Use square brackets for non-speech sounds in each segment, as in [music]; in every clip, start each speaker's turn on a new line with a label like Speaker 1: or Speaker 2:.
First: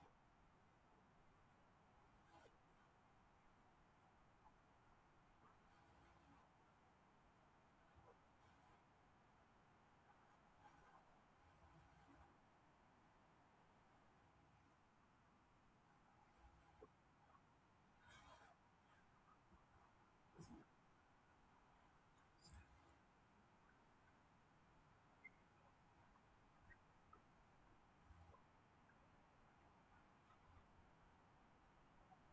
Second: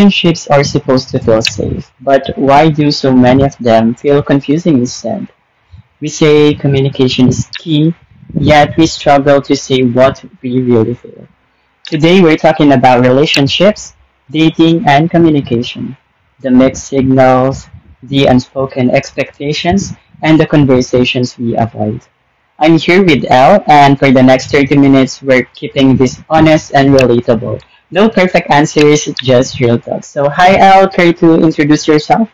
Speaker 1: Relationships are supposed to feel safe, but why do so many of them feel confusing instead? We say communication is key, yet we struggle to say what we really feel. Today we're talking about relationships, dating, and communication, the mixed signals, the unspoken expectations, and the conversations we avoid. I'm here with Elle, and for the next 30 minutes, we're keeping this honest and relatable. No perfect answers, just real talk. So, hi Elle, care to introduce yourself?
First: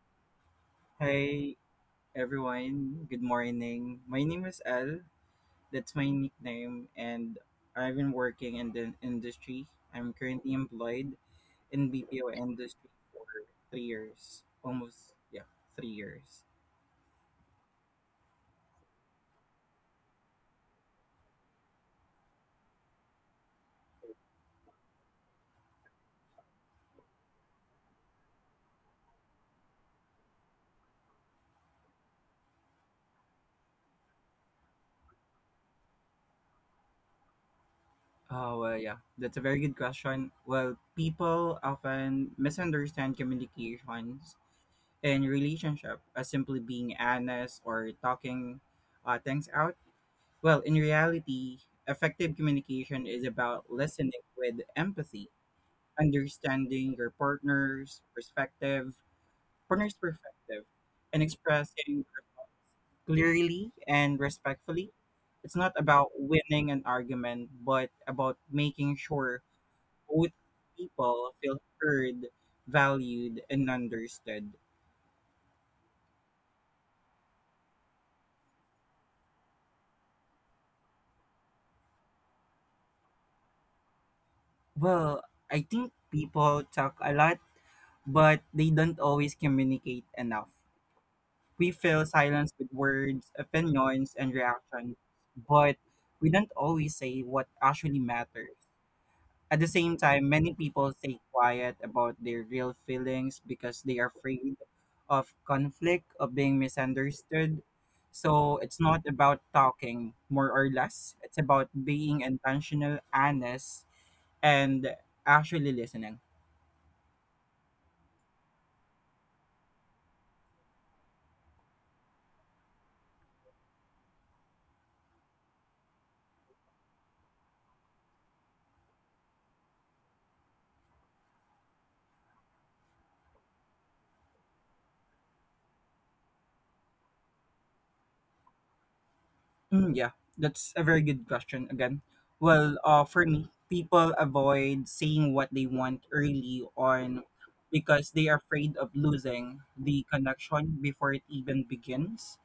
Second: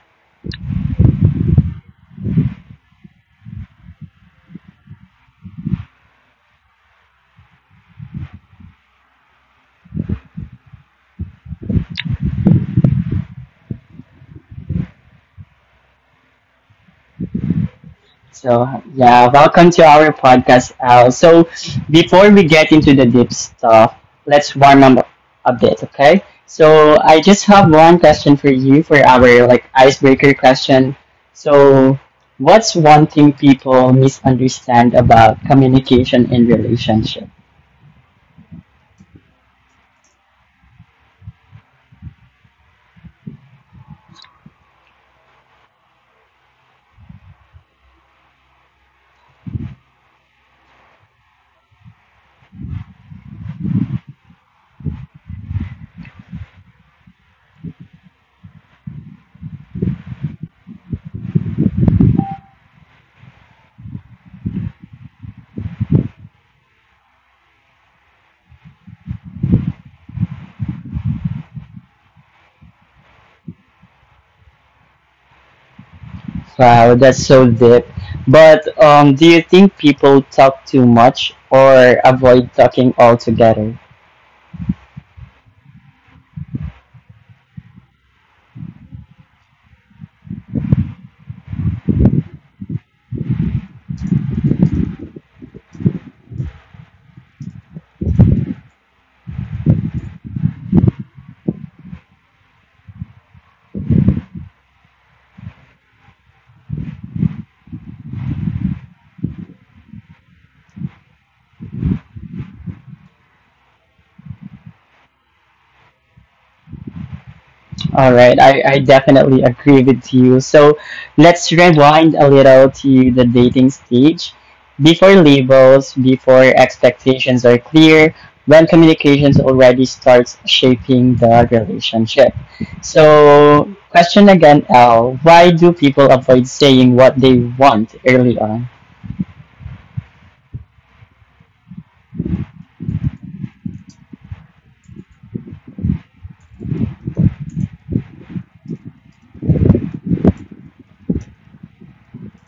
Speaker 2: Hi everyone, good morning. My name is Al. That's my nickname and I've been working in the industry. I'm currently employed in BPO industry for 3 years. Almost yeah, 3 years.
Speaker 1: So yeah, welcome to our podcast, Al. So before we get into the deep stuff, let's warm up a bit, okay? So I just have one question for you for our like icebreaker question. So what's one thing people misunderstand about communication in relationship?
Speaker 2: That's a very good question. Well, people often misunderstand communications and relationship as simply being honest or talking things out. Well, in reality, effective communication is about listening with empathy, understanding your partner's perspective, and expressing clearly and respectfully. It's not about winning an argument, but about making sure both people feel heard, valued, and understood.
Speaker 1: Wow, that's so deep. But do you think people talk too much or avoid talking altogether?
Speaker 2: Well, I think people talk a lot, but they don't always communicate enough. We fill silence with words, opinions, and reactions, but we don't always say what actually matters. At the same time, many people stay quiet about their real feelings because they are afraid of conflict, of being misunderstood. So it's not about talking more or less, it's about being intentional, honest, and actually listening.
Speaker 1: All right, I definitely agree with you. So let's rewind a little to the dating stage. Before labels, before expectations are clear, when communications already starts shaping the relationship. So, question again, L, why do people avoid saying what they want early on?
Speaker 2: Mm, yeah, that's a very good question again. Well, for me, people avoid saying what they want early on because they are afraid of losing the connection before it even begins.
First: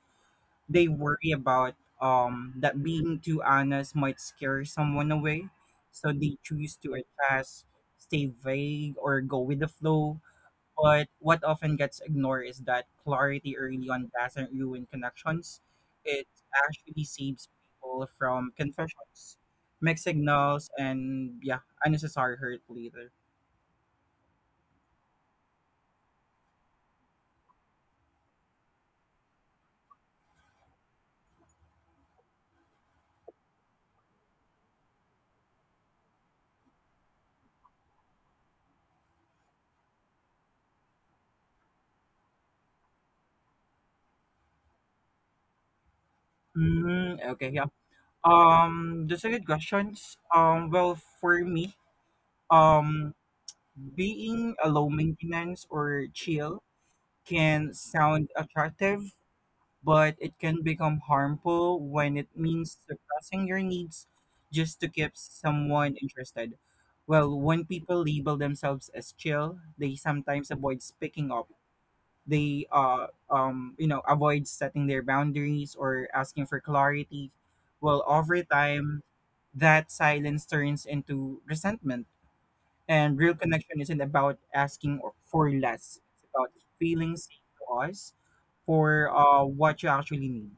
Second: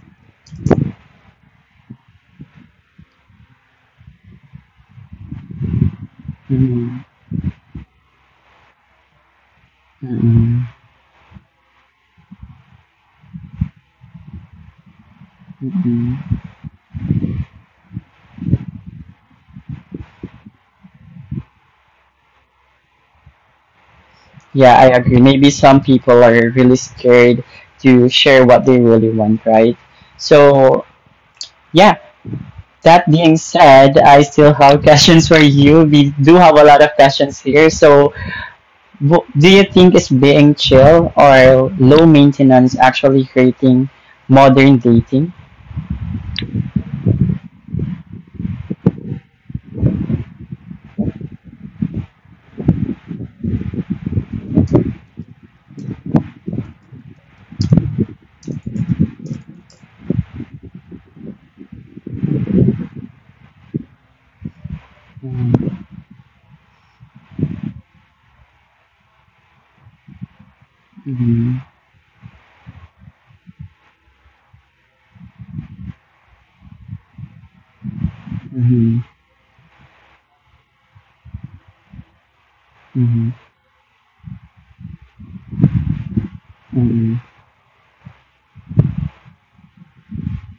Speaker 2: They worry about that being too honest might scare someone away, so they choose to
Speaker 1: Mm,
Speaker 2: adjust, stay vague, or go with the flow,
Speaker 1: mm,
Speaker 2: but what often gets ignored is that clarity early on doesn't ruin connections. It
Speaker 1: mm.
Speaker 2: actually saves people from confessions, mixed signals, and yeah, unnecessary hurt later.
Speaker 1: Yeah, I agree. Maybe some people are really scared to share what they really want, right? So, yeah, that being said, I still have [laughs] questions for you. We do have a lot of questions here. So, do you think is being chill or low maintenance actually creating modern dating?
Speaker 2: Mm, okay, yeah. Those are good questions. Well, for me, um, being a low maintenance or chill can sound attractive, but it can become harmful when it means suppressing your needs just to keep
Speaker 1: Mm-hmm.
Speaker 2: someone interested. Well, when people label themselves as chill, they sometimes avoid speaking up.
Speaker 1: Mm-hmm.
Speaker 2: They avoid setting their boundaries or asking for clarity. Well, over
Speaker 1: Mm-hmm.
Speaker 2: time, that silence turns into resentment. And real connection isn't about asking or- for less. It's about
Speaker 1: Mm-hmm.
Speaker 2: feeling safe to us for what you actually need.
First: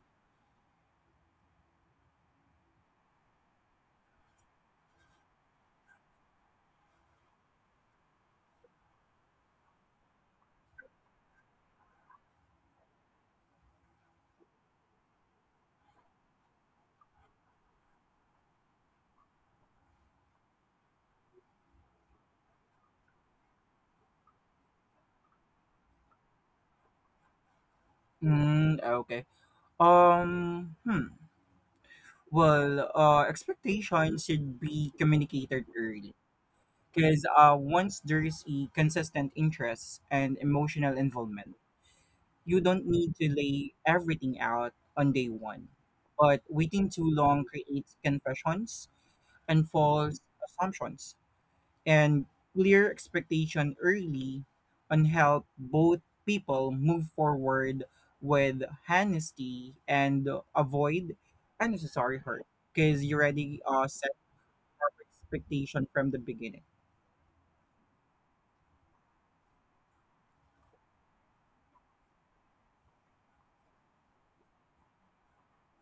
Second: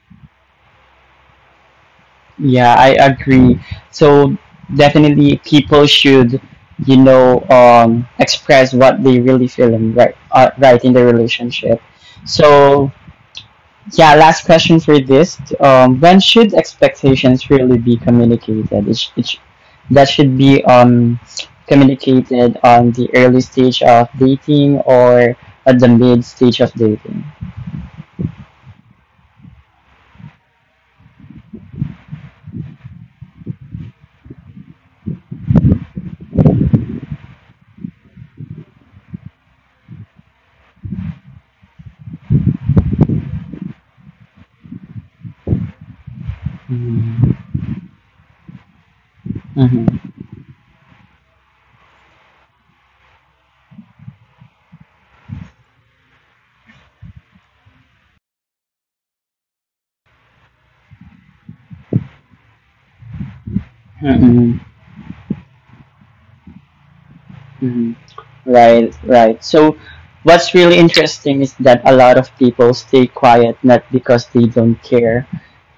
Speaker 1: Yeah, I agree. So definitely, people should, express what they really feel in right in the relationship. So yeah, last question for this. When should expectations really be communicated? That should be communicated on the early stage of dating or at the mid stage of dating.
Speaker 2: Mm, okay. Um, hmm. Well, expectations should be communicated early because once there's a consistent interest and emotional involvement, you don't need to lay everything out on day one. But waiting too
Speaker 1: Mm-hmm.
Speaker 2: long creates confessions and
Speaker 1: Mm-hmm.
Speaker 2: false assumptions, and clear expectation early on help both people move forward with honesty and avoid unnecessary hurt because you already set
Speaker 1: Mm-hmm.
Speaker 2: up expectation from the beginning.
Speaker 1: Mm-hmm. Right, right. So, what's really interesting is that a lot of people stay quiet not because they don't care,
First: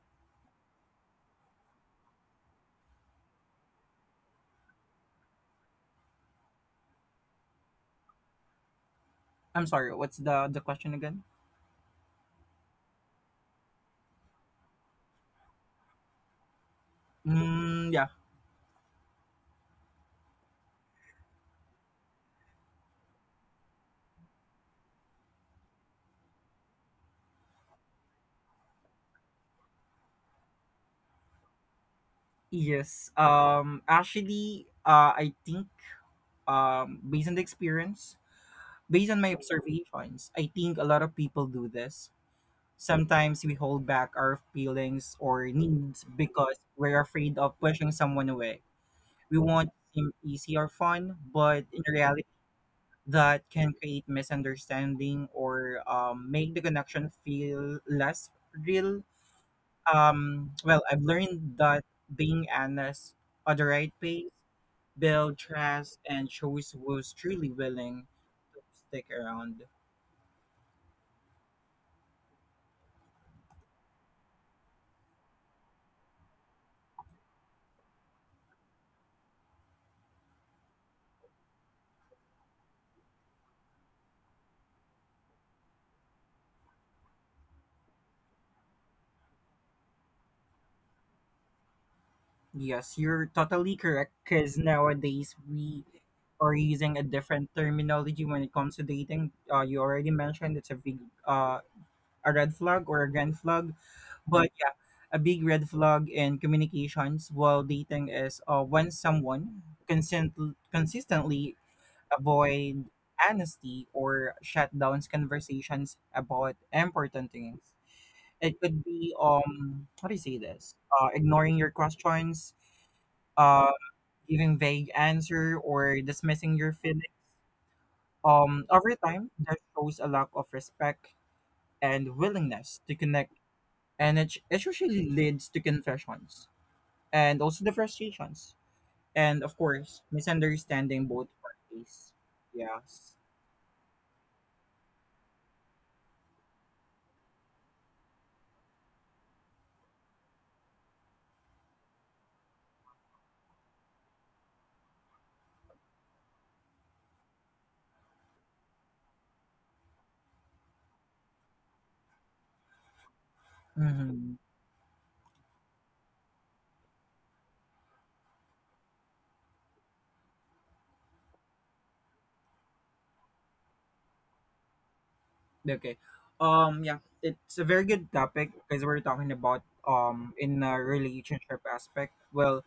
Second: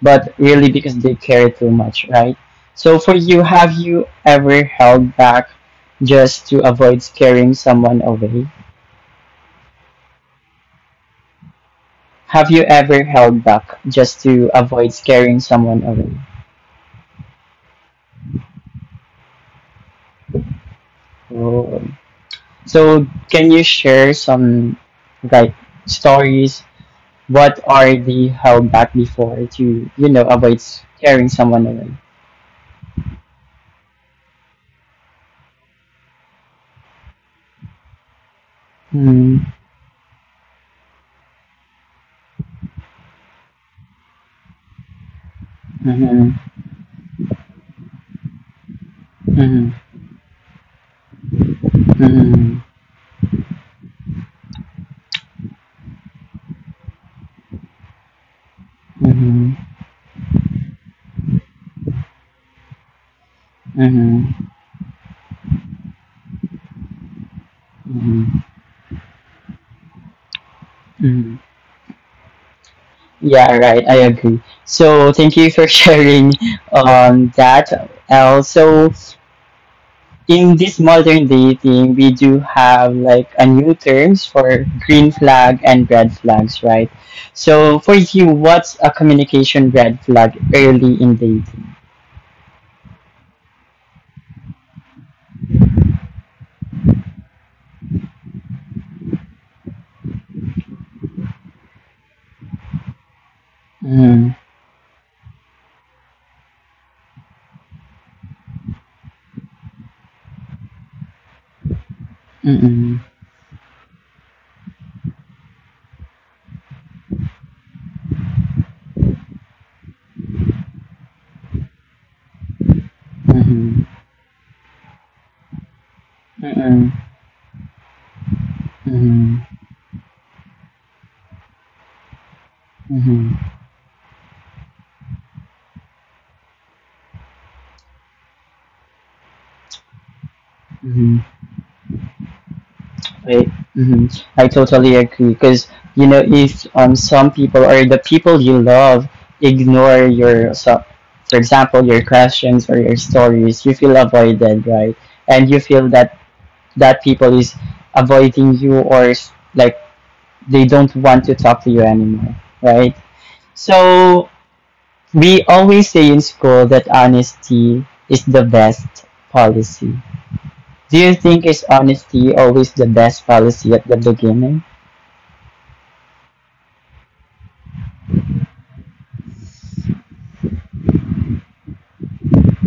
Speaker 1: but really because they care too much, right? So for you, have you ever held back just to avoid scaring someone away?
Speaker 2: I'm sorry, what's the question again?
Speaker 1: Have you ever held back just to avoid scaring someone away?
Speaker 2: Mm, yeah.
Speaker 1: Oh. So can you share some like stories? What are the held back before to avoid scaring someone away?
Speaker 2: Yes. Actually, I think, based on the experience, based on my
Speaker 1: Mm-hmm.
Speaker 2: observations, I think a lot of people do this. Sometimes we hold back our feelings or needs
Speaker 1: Mm-hmm.
Speaker 2: because we're afraid of pushing someone away. We want
Speaker 1: Mm-hmm.
Speaker 2: to seem easy or fun, but in reality,
Speaker 1: Mm-hmm.
Speaker 2: that can create misunderstanding or make the connection feel less real.
Speaker 1: Mm-hmm.
Speaker 2: Well, I've learned that being honest at the right pace
Speaker 1: Mm-hmm.
Speaker 2: builds trust and shows who's truly willing
Speaker 1: Mm-hmm.
Speaker 2: to stick around.
Speaker 1: Yeah, right. I agree. So thank you for [laughs] sharing that. Also, in this modern dating, we do have like a new terms for green flag and red flags, right? So for you, what's a communication red flag early in dating?
Speaker 2: Yes, you're totally correct because nowadays we are using a different terminology when it comes to dating. You already mentioned it's a big uh, a red flag or a grand flag,
Speaker 1: Mm-hmm.
Speaker 2: but yeah, a big red flag in communications while dating is when someone consistently avoid
Speaker 1: Mm-hmm.
Speaker 2: honesty or shut downs conversations about important things. It could be how do you say this? Ignoring your questions, uh,
Speaker 1: Mm-hmm.
Speaker 2: giving vague answer or dismissing your
Speaker 1: Mm-hmm.
Speaker 2: feeling. Over time,
Speaker 1: Mm-hmm.
Speaker 2: that shows a lack of respect and willingness to connect,
Speaker 1: Mm-hmm.
Speaker 2: and it usually leads to confessions and also the frustrations, and of course, misunderstanding
Speaker 1: Mm-hmm.
Speaker 2: both parties. Yes.
Speaker 1: Right. Hmm. I totally agree because if some people or the people you love ignore your so, for example your questions or your stories, you feel avoided, right? And you feel that that people is avoiding you or like they don't want to talk to you anymore, right? So
Speaker 2: Mm-hmm.
Speaker 1: we always say in school that honesty is the best policy. Do you think is honesty always the best policy at the beginning?
Speaker 2: Okay. Yeah, it's a very good topic because we're talking about in a relationship aspect. Well,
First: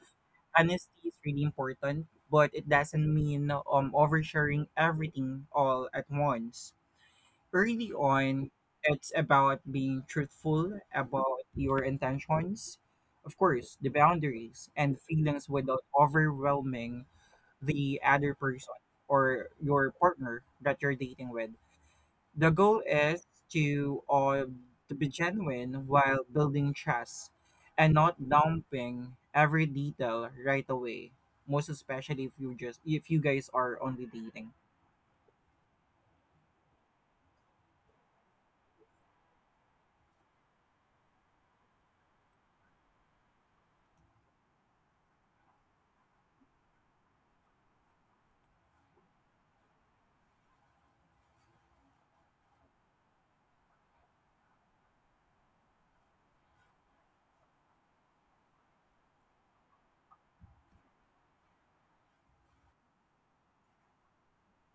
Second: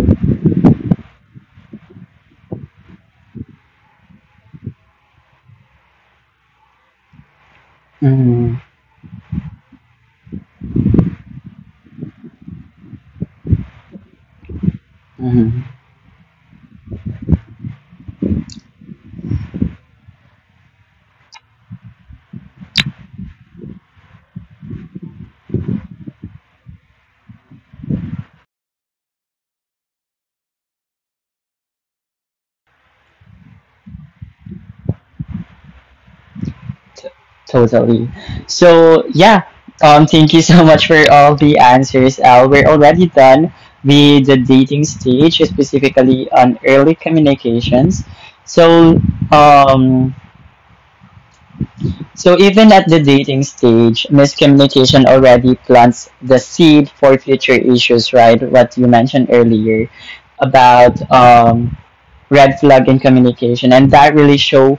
Speaker 2: honesty is really important, but it doesn't mean oversharing everything all at once. Early on,
Speaker 1: Mm-hmm.
Speaker 2: it's about being truthful about your intentions, of course, the boundaries and feelings
Speaker 1: Mm-hmm.
Speaker 2: without overwhelming the other person or your partner that you're dating with. The goal is to or to be genuine while building trust and not dumping every detail right away. Most especially if you just if you guys are only dating.
Speaker 1: T- totally. So yeah, thank you so much for all the answers, Al. We're already done with the dating stage, specifically on early communications. So um, even at the dating stage, miscommunication already plants the seed for future issues, right? What you mentioned earlier about red flag in communication, and that really show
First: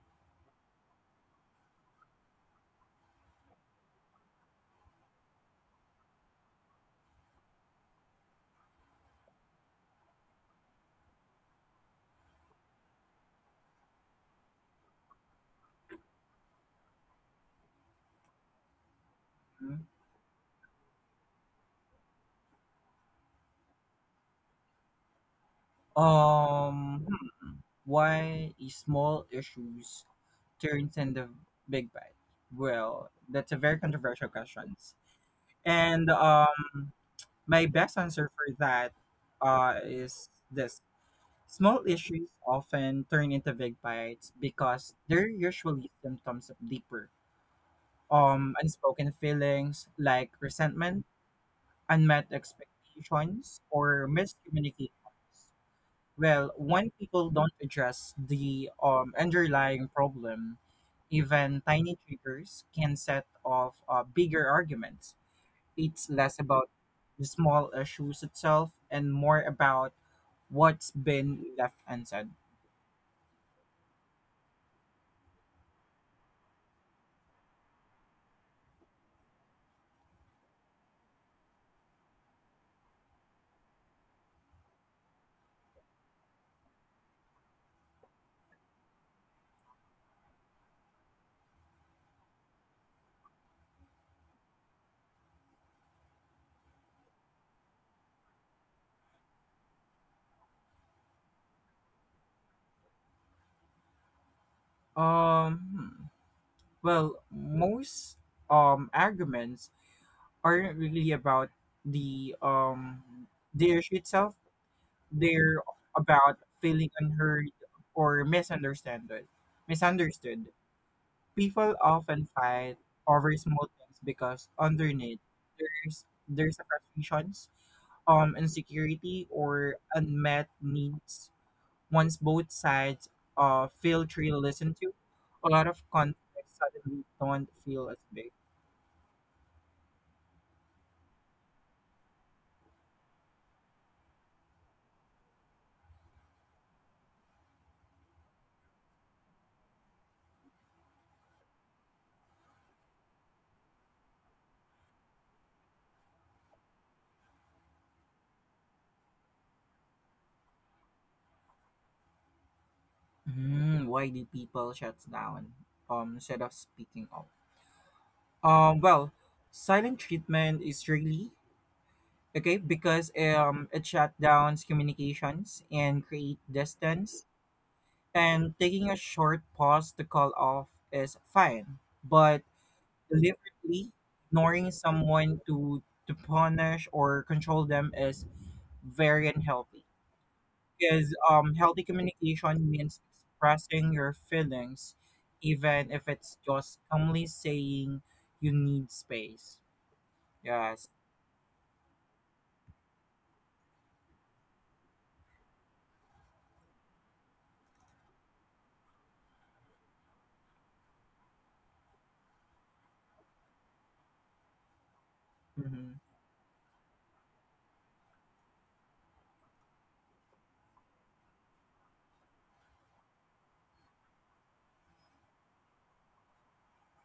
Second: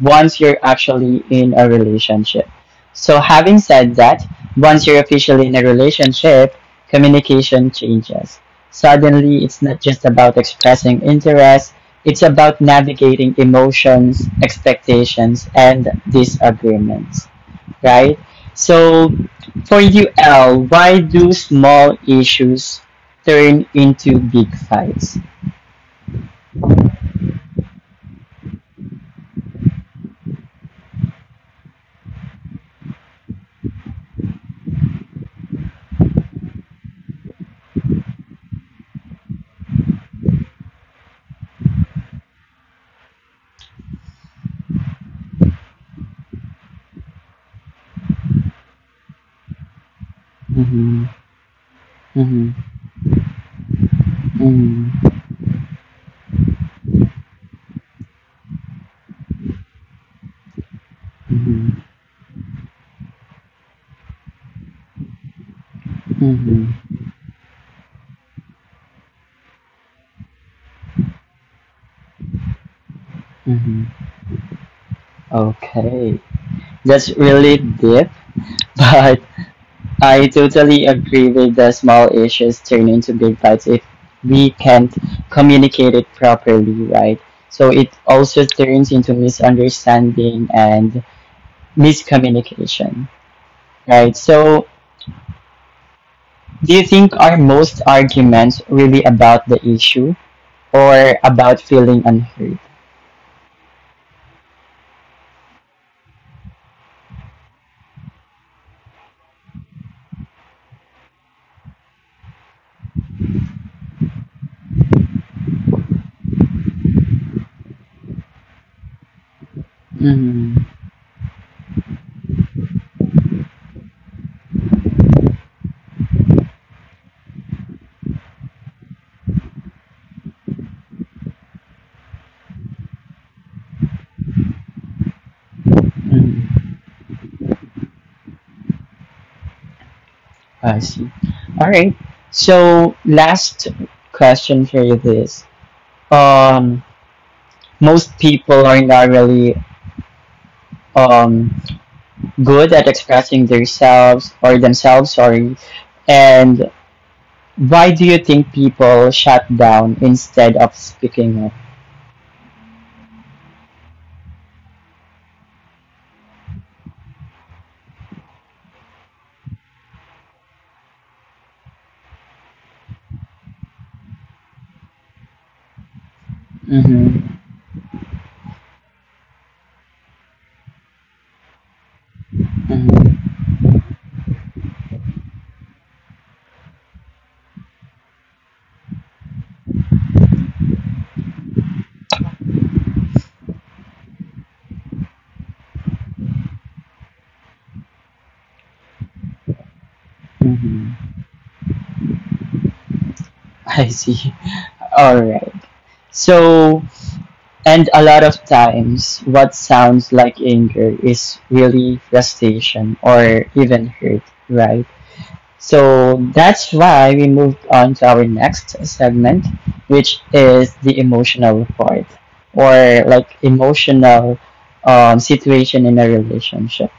Speaker 1: once you're actually in a relationship. So, having said that, once you're officially in a relationship, communication changes. Suddenly, it's not just about expressing interest, it's about navigating emotions, expectations, and disagreements, right? So,
Speaker 2: Mhm.
Speaker 1: for you, L, why do small issues turn into big fights?
Speaker 2: Um hmm, why small issues turns into big bad? Well, that's a very controversial question. And my best answer for that is this. Small issues often turn into big fights because they're usually symptoms of deeper, unspoken feelings like resentment,
Speaker 1: Mm-hmm.
Speaker 2: unmet
Speaker 1: Mm-hmm.
Speaker 2: expectations, or miscommunications.
Speaker 1: Mm-hmm.
Speaker 2: Well, when people don't address the underlying problem, even
Speaker 1: Mm-hmm.
Speaker 2: tiny triggers can set off bigger arguments. It's less about
Speaker 1: Mm-hmm.
Speaker 2: the small issues itself and more about what's been left unsaid.
Speaker 1: Mm-hmm. Okay, that's really deep, [laughs] but I totally agree with the small issues turn into big fights if we can't communicate it properly, right? So it also turns into misunderstanding and miscommunication, right? So do you think are most arguments really about the issue or about feeling unheard?
Speaker 2: Um, hmm. Well, most arguments aren't really about the um the issue itself. They're about feeling unheard or misunderstood. Misunderstood.
Speaker 1: Mm,
Speaker 2: People often fight over small things because underneath there's a frustrations, insecurity or unmet needs. Once both sides feel truly listened to, a lot of conflicts
Speaker 1: mm,
Speaker 2: suddenly don't feel as big.
Speaker 1: I see. All right. So last question for you this. um, Most people are not really um, good at expressing themselves or themselves. Sorry, and why do you think people shut down instead of speaking up?
Speaker 2: Why do people shut down instead of speaking up? Well, silent treatment is really okay because it shut down communications and create distance.
Speaker 1: Mm-hmm,
Speaker 2: And taking a short pause to call off is fine, but
Speaker 1: mm-hmm,
Speaker 2: deliberately ignoring someone to punish or control them is very unhealthy because healthy communication means expressing your feelings even if it's just calmly saying you need space. Yes.
Speaker 1: mm-hmm. [laughs] I see. All right. So, and a lot of times, what sounds like anger is really frustration or even hurt, right?
Speaker 2: hmm
Speaker 1: So that's why we moved on to our next segment, which is the emotional part or like emotional situation in a relationship.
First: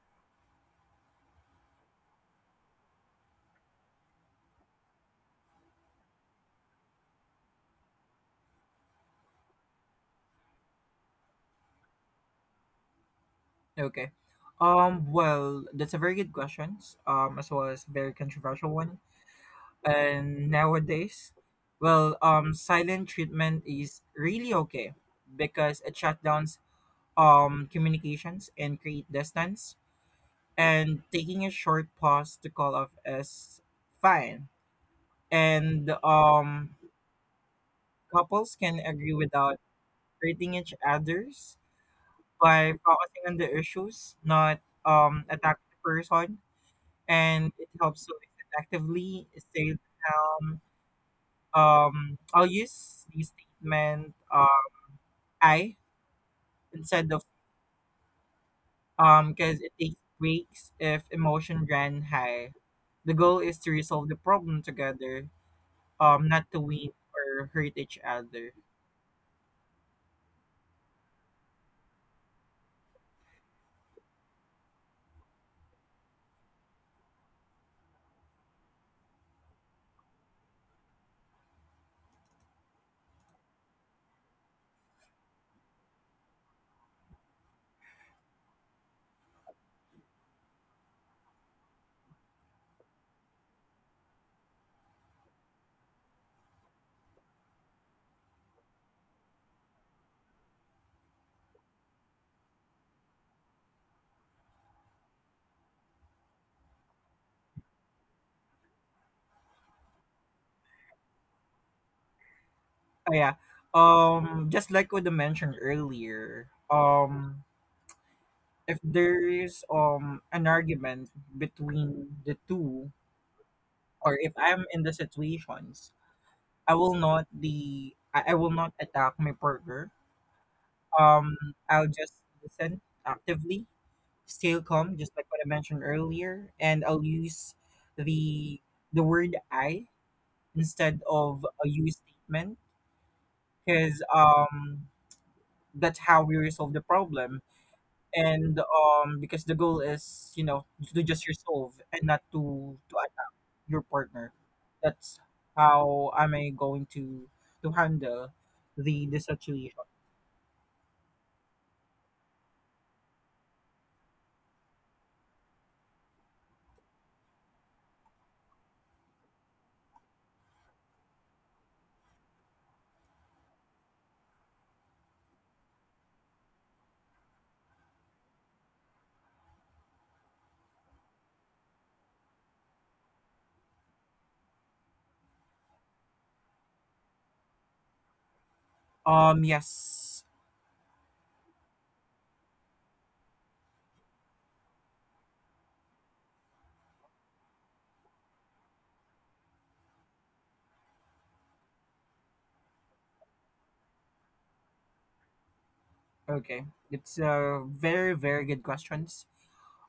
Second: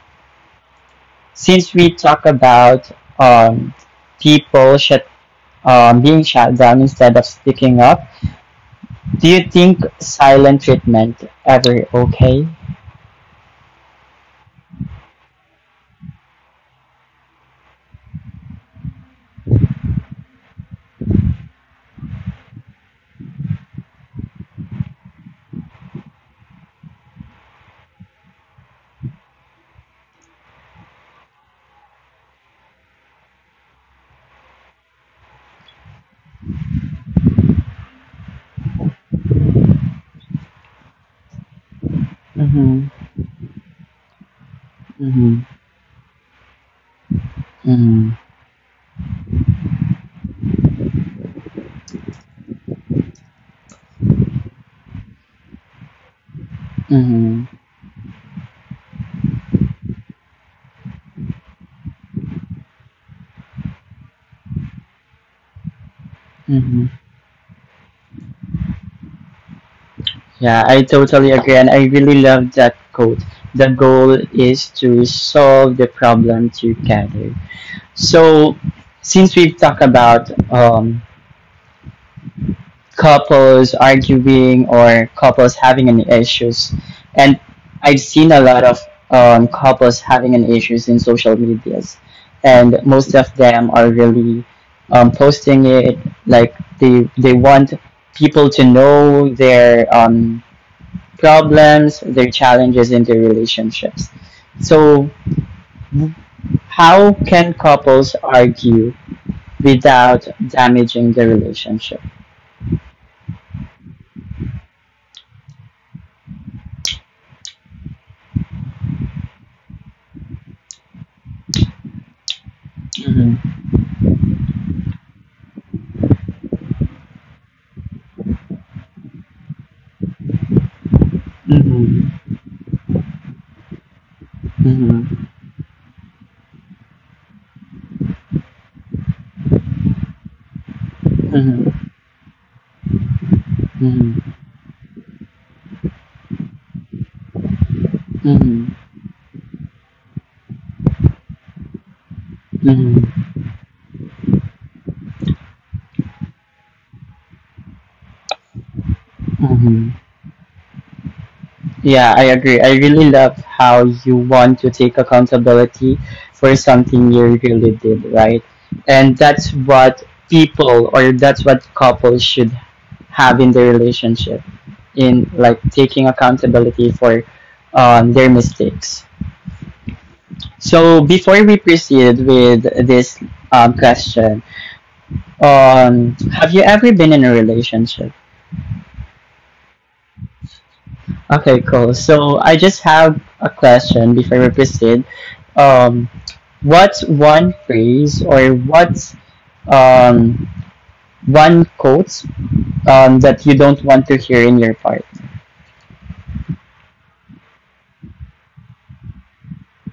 Speaker 1: Since we talk about um, people shut, being shut down instead of speaking up, do you think silent treatment ever okay?
Speaker 2: okay well, that's a very good question as well as very controversial one, and nowadays, well, silent treatment is really okay because it shut down communications and create distance. And taking a short pause to call off is fine. And couples can agree without hurting each other's by
Speaker 1: Mm-hmm.
Speaker 2: focusing on the issues, not
Speaker 1: Mm-hmm.
Speaker 2: attack the person. And it helps
Speaker 1: Mm-hmm.
Speaker 2: to listen actively, say, um, I'll use the statement, I, instead of um, because it takes weeks if emotion ran high. The goal is to resolve the problem together, not to
Speaker 1: Mm-hmm.
Speaker 2: win or hurt each other.
Speaker 1: Yeah, I totally agree, and I really love that quote. The goal is to solve the problem together. So, since we've talked about couples arguing or couples having any issues, and I've seen a lot of couples having an issues in social medias, and most of them are really posting it like they want people to know their problems, their challenges in their relationships. So, how can couples argue without damaging the relationship?
Speaker 2: oh yeah just like what I mentioned earlier, if there is an argument between the two
Speaker 1: Mhm.
Speaker 2: or if I'm in the situations, I will not attack my partner. um I'll
Speaker 1: Mhm.
Speaker 2: just listen actively, stay calm, just
Speaker 1: Mhm.
Speaker 2: like what I mentioned earlier, and I'll use the the word I instead of a
Speaker 1: Mhm.
Speaker 2: you statement because
Speaker 1: Mhm.
Speaker 2: that's how we resolve the problem. And
Speaker 1: Mhm.
Speaker 2: because the goal is, you know, to just resolve and not to
Speaker 1: Mhm.
Speaker 2: attack your partner. That's how am I going to handle the situation.
Speaker 1: Mhm. Yeah, I agree. I really love how you want to take accountability for something you really did, right? And that's what people or that's what couples should have in their relationship in like taking accountability for their mistakes. So before we proceed with this question, have you ever been in a relationship?
Speaker 2: Um, yes.
Speaker 1: Okay, cool. So I just have a question before we proceed. Um, what's one phrase or what's um, one quote that you don't want to hear in your part?
Speaker 2: Okay, it's a very very good questions.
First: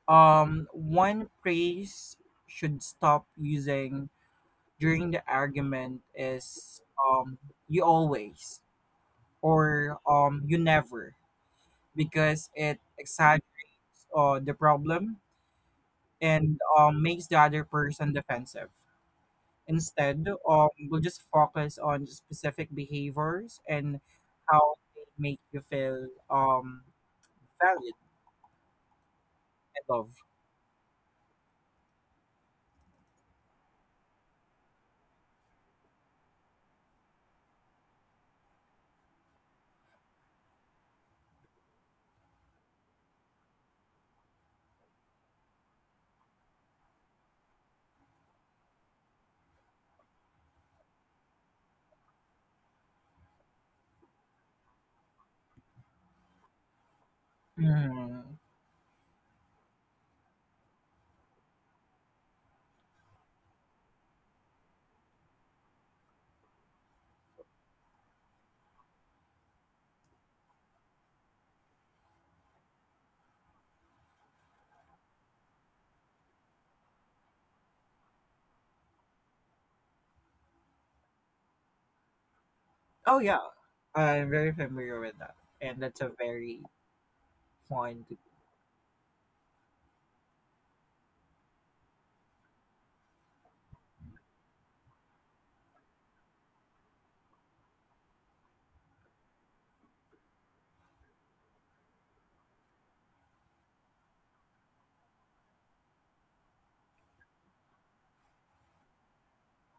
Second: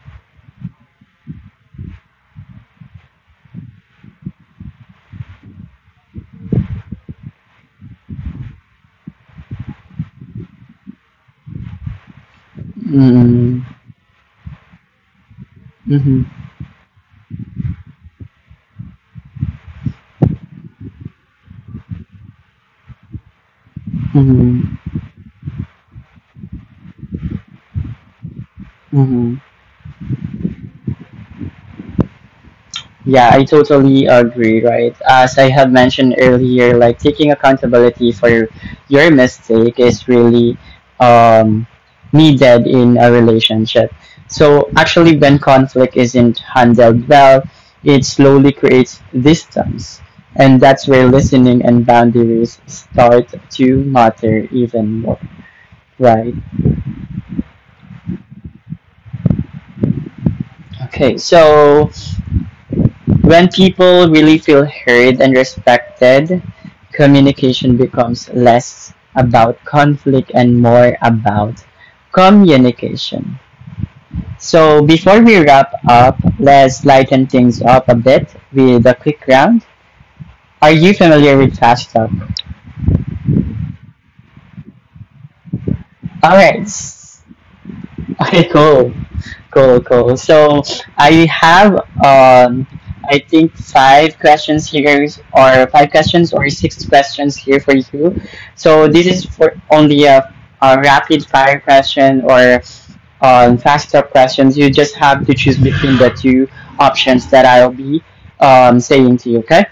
Speaker 2: One phrase should stop using during the argument is um you always or you never because it
Speaker 1: Mm-hmm.
Speaker 2: exaggerates the problem
Speaker 1: Mm-hmm.
Speaker 2: and makes the other person defensive. Instead, we'll just focus on specific behaviors and
Speaker 1: Mm-hmm.
Speaker 2: how they make you feel valued
Speaker 1: Mm-hmm.
Speaker 2: and loved.
Speaker 1: Yeah, I totally agree, right? As I have mentioned earlier, like taking accountability for your mistake is really um, needed in a relationship. So, actually, when conflict isn't handled well, it slowly creates distance. And that's where listening and boundaries start to matter even more, right?
Speaker 2: Mhm.
Speaker 1: Okay, so when people really feel heard and respected, communication becomes less about conflict and more about communication. So before we wrap up, let's lighten things up a bit with a quick round. Are you familiar with Fast Talk?
Speaker 2: Oh yeah, I'm very familiar with that, and that's a
Speaker 1: All
Speaker 2: very
Speaker 1: right.
Speaker 2: fun. To-
Speaker 1: Okay, cool, cool, cool. So I have um, I think five questions here, or five questions, or six questions here for you. So this is for only a rapid fire question or fast up questions. You just have to choose between the two options that I'll be saying to you. Okay.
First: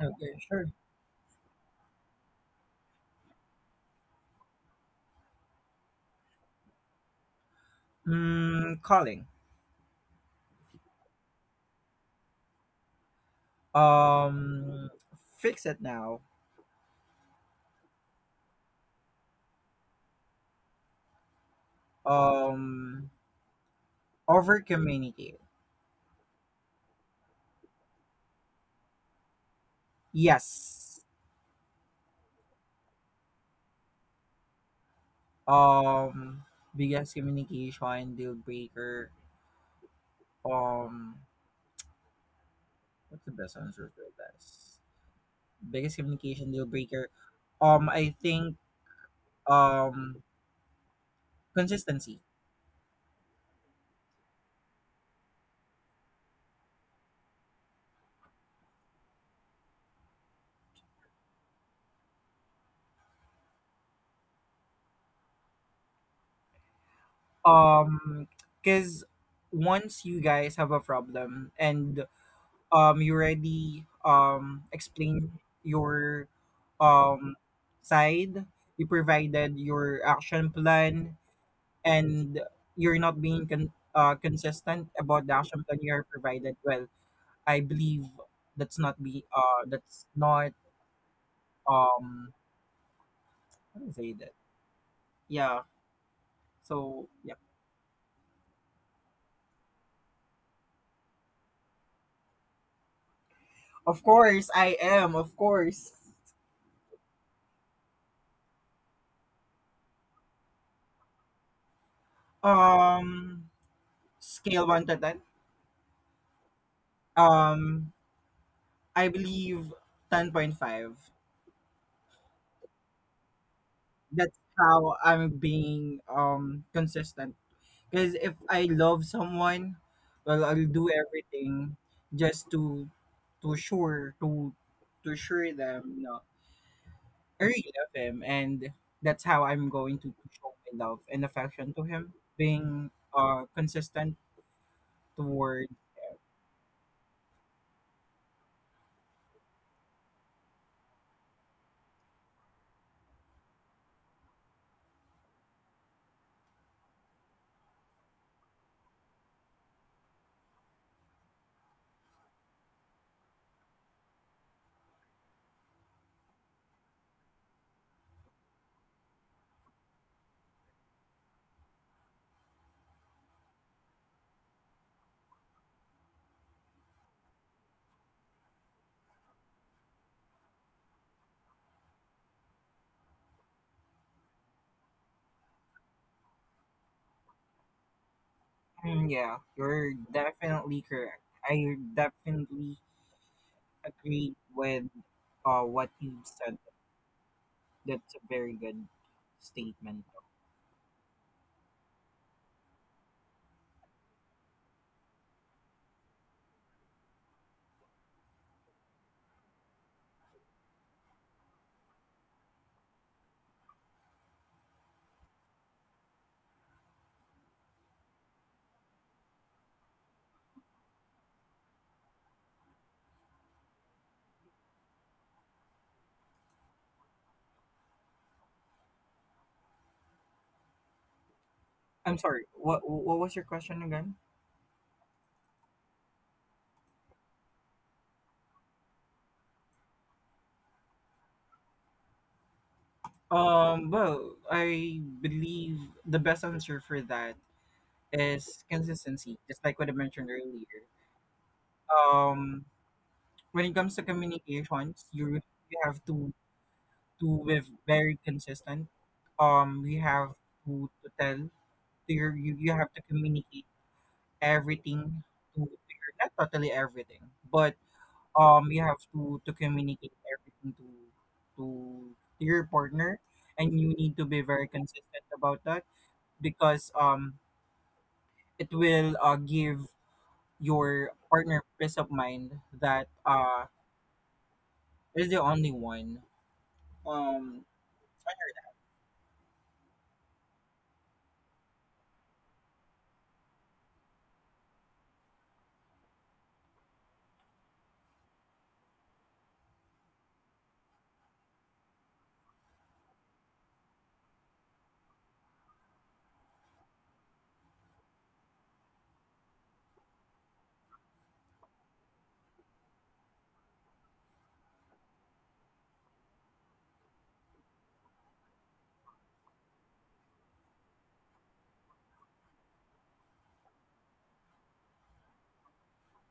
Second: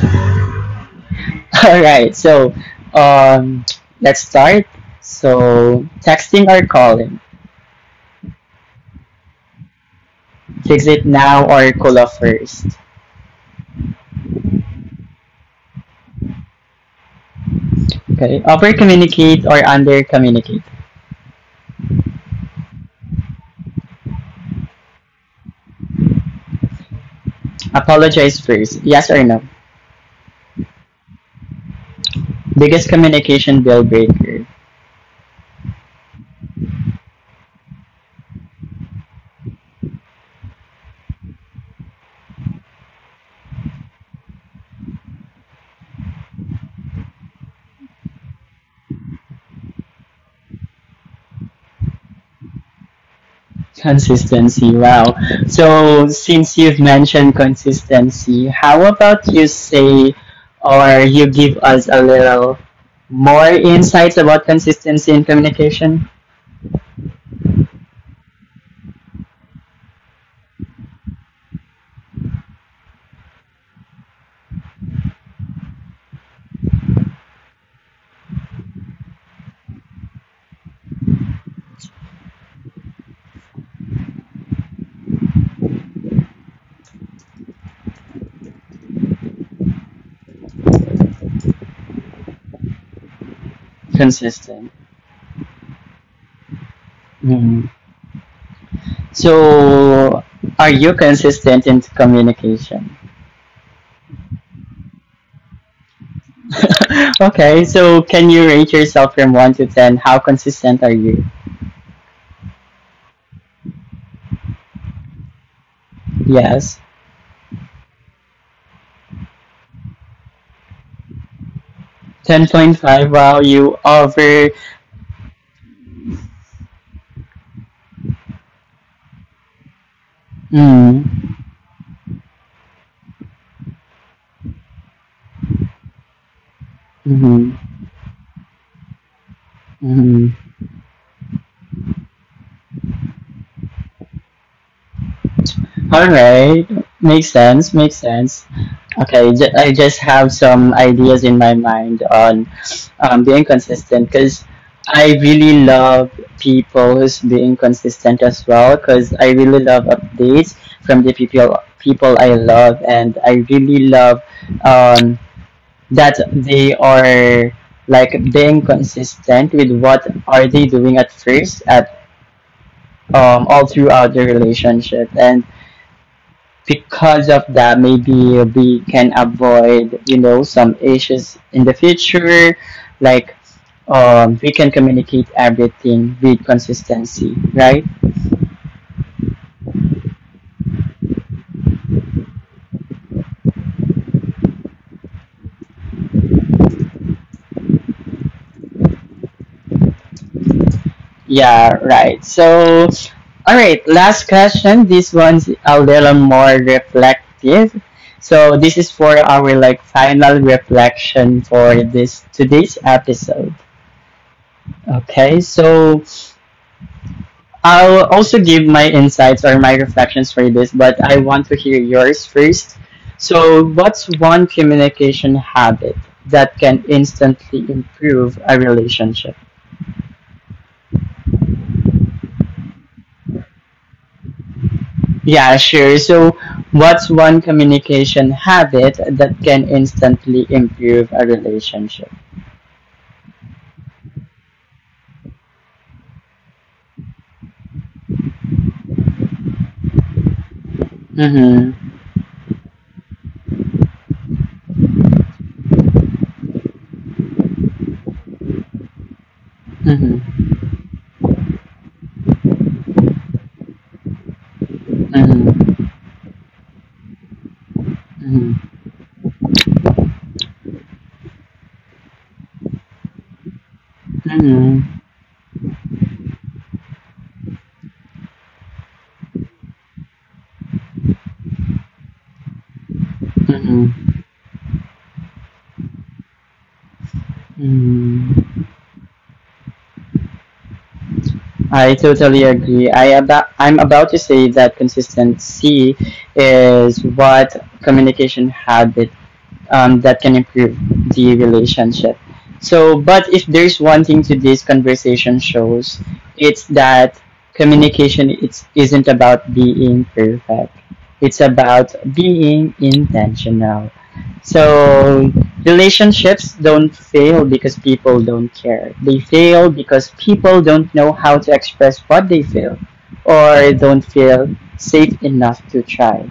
Speaker 2: okay, sure.
Speaker 1: [laughs] All right. So um, let's start. So texting or calling,
Speaker 2: Mm, calling.
Speaker 1: fix it now or call off first.
Speaker 2: Um, fix it now.
Speaker 1: Okay. Over communicate or under communicate.
Speaker 2: Um, over communicate.
Speaker 1: Apologize first. Yes or no?
Speaker 2: Yes.
Speaker 1: Biggest communication deal breaker.
Speaker 2: Um, biggest communication deal breaker. Um, what's the best answer for this? Biggest communication deal breaker. I think um consistency,
Speaker 1: Consistency. Wow. So since you've mentioned consistency, how about you say or you give us a little more insights about consistency in communication?
Speaker 2: um because once you guys have a problem and you already explain your um side, you provided your action plan, and you're not being consistent about the action plan you are provided. Well, I believe that's not be that's not, um how do I say that.
Speaker 1: Consistent.
Speaker 2: Yeah, so yeah.
Speaker 1: Mhm. So are you consistent in communication?
Speaker 2: Of course I am, of course.
Speaker 1: [laughs] Okay, so can you rate yourself from 1 to 10? How consistent are you?
Speaker 2: um Scale one to ten.
Speaker 1: Yes.
Speaker 2: Um, I believe 10.5.
Speaker 1: 10.5. Wow, you
Speaker 2: That's
Speaker 1: over.
Speaker 2: how I'm being consistent. Because if I love someone, well, I'll do
Speaker 1: Mm.
Speaker 2: everything just to sure to sure them. You know, I
Speaker 1: Mm-hmm.
Speaker 2: really love him, and that's how I'm going to
Speaker 1: Mm-hmm.
Speaker 2: show my love and affection to him. Being consistent toward.
Speaker 1: Alright, makes sense, makes sense. Okay, I just have some ideas in my mind on being consistent because I really love people who's being consistent as well because I really love updates from the people I love and I really love um, that they are like being consistent with what are they doing at first at all throughout the relationship and because of that maybe we can avoid some issues in the future like we can communicate everything with consistency right.
Speaker 2: Mm, yeah, you're definitely correct. I definitely agreed with what you said. That's a very good statement.
Speaker 1: Yeah, right. So all right, last question, this one's a little more reflective, so this is for our like final reflection for this today's episode. Okay, so I'll also give my insights or my reflections for this, but I want to hear yours first. So, what's one communication habit that can instantly improve a relationship?
Speaker 2: I'm sorry. What was your question again?
Speaker 1: Yeah, sure. So, what's one communication habit that can instantly improve a relationship?
Speaker 2: Well, I believe the best answer for that is consistency. Just like what I mentioned earlier.
Speaker 1: Mm-hmm.
Speaker 2: Um. When it comes to communications, you really have to be very consistent. You have
Speaker 1: Mm-hmm.
Speaker 2: to tell to your you, you have to communicate everything
Speaker 1: Mm-hmm.
Speaker 2: to your not totally everything, but
Speaker 1: Mm-hmm.
Speaker 2: you have to communicate everything to to your partner and you need to be very
Speaker 1: Mm-hmm.
Speaker 2: consistent about that because it will give your partner peace of mind that
Speaker 1: Mm-hmm.
Speaker 2: is the only one um
Speaker 1: Mm-hmm. I totally agree. I'm about to say that consistency is what communication habit that can improve the relationship. So, but if there's one thing today's conversation shows, it's that communication isn't about being perfect. It's about being intentional. So, relationships don't fail because people don't care. They fail because people don't know how to express what they feel or don't feel safe enough to try.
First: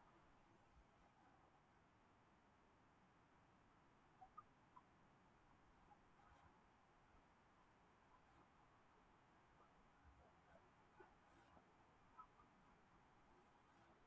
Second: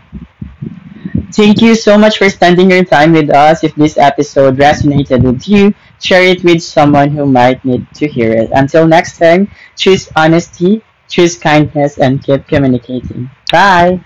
Speaker 1: Thank you so much for spending your time with us. If this episode resonated with you, share it with someone who might need to hear it. Until next time, choose honesty, choose kindness, and keep communicating. Bye.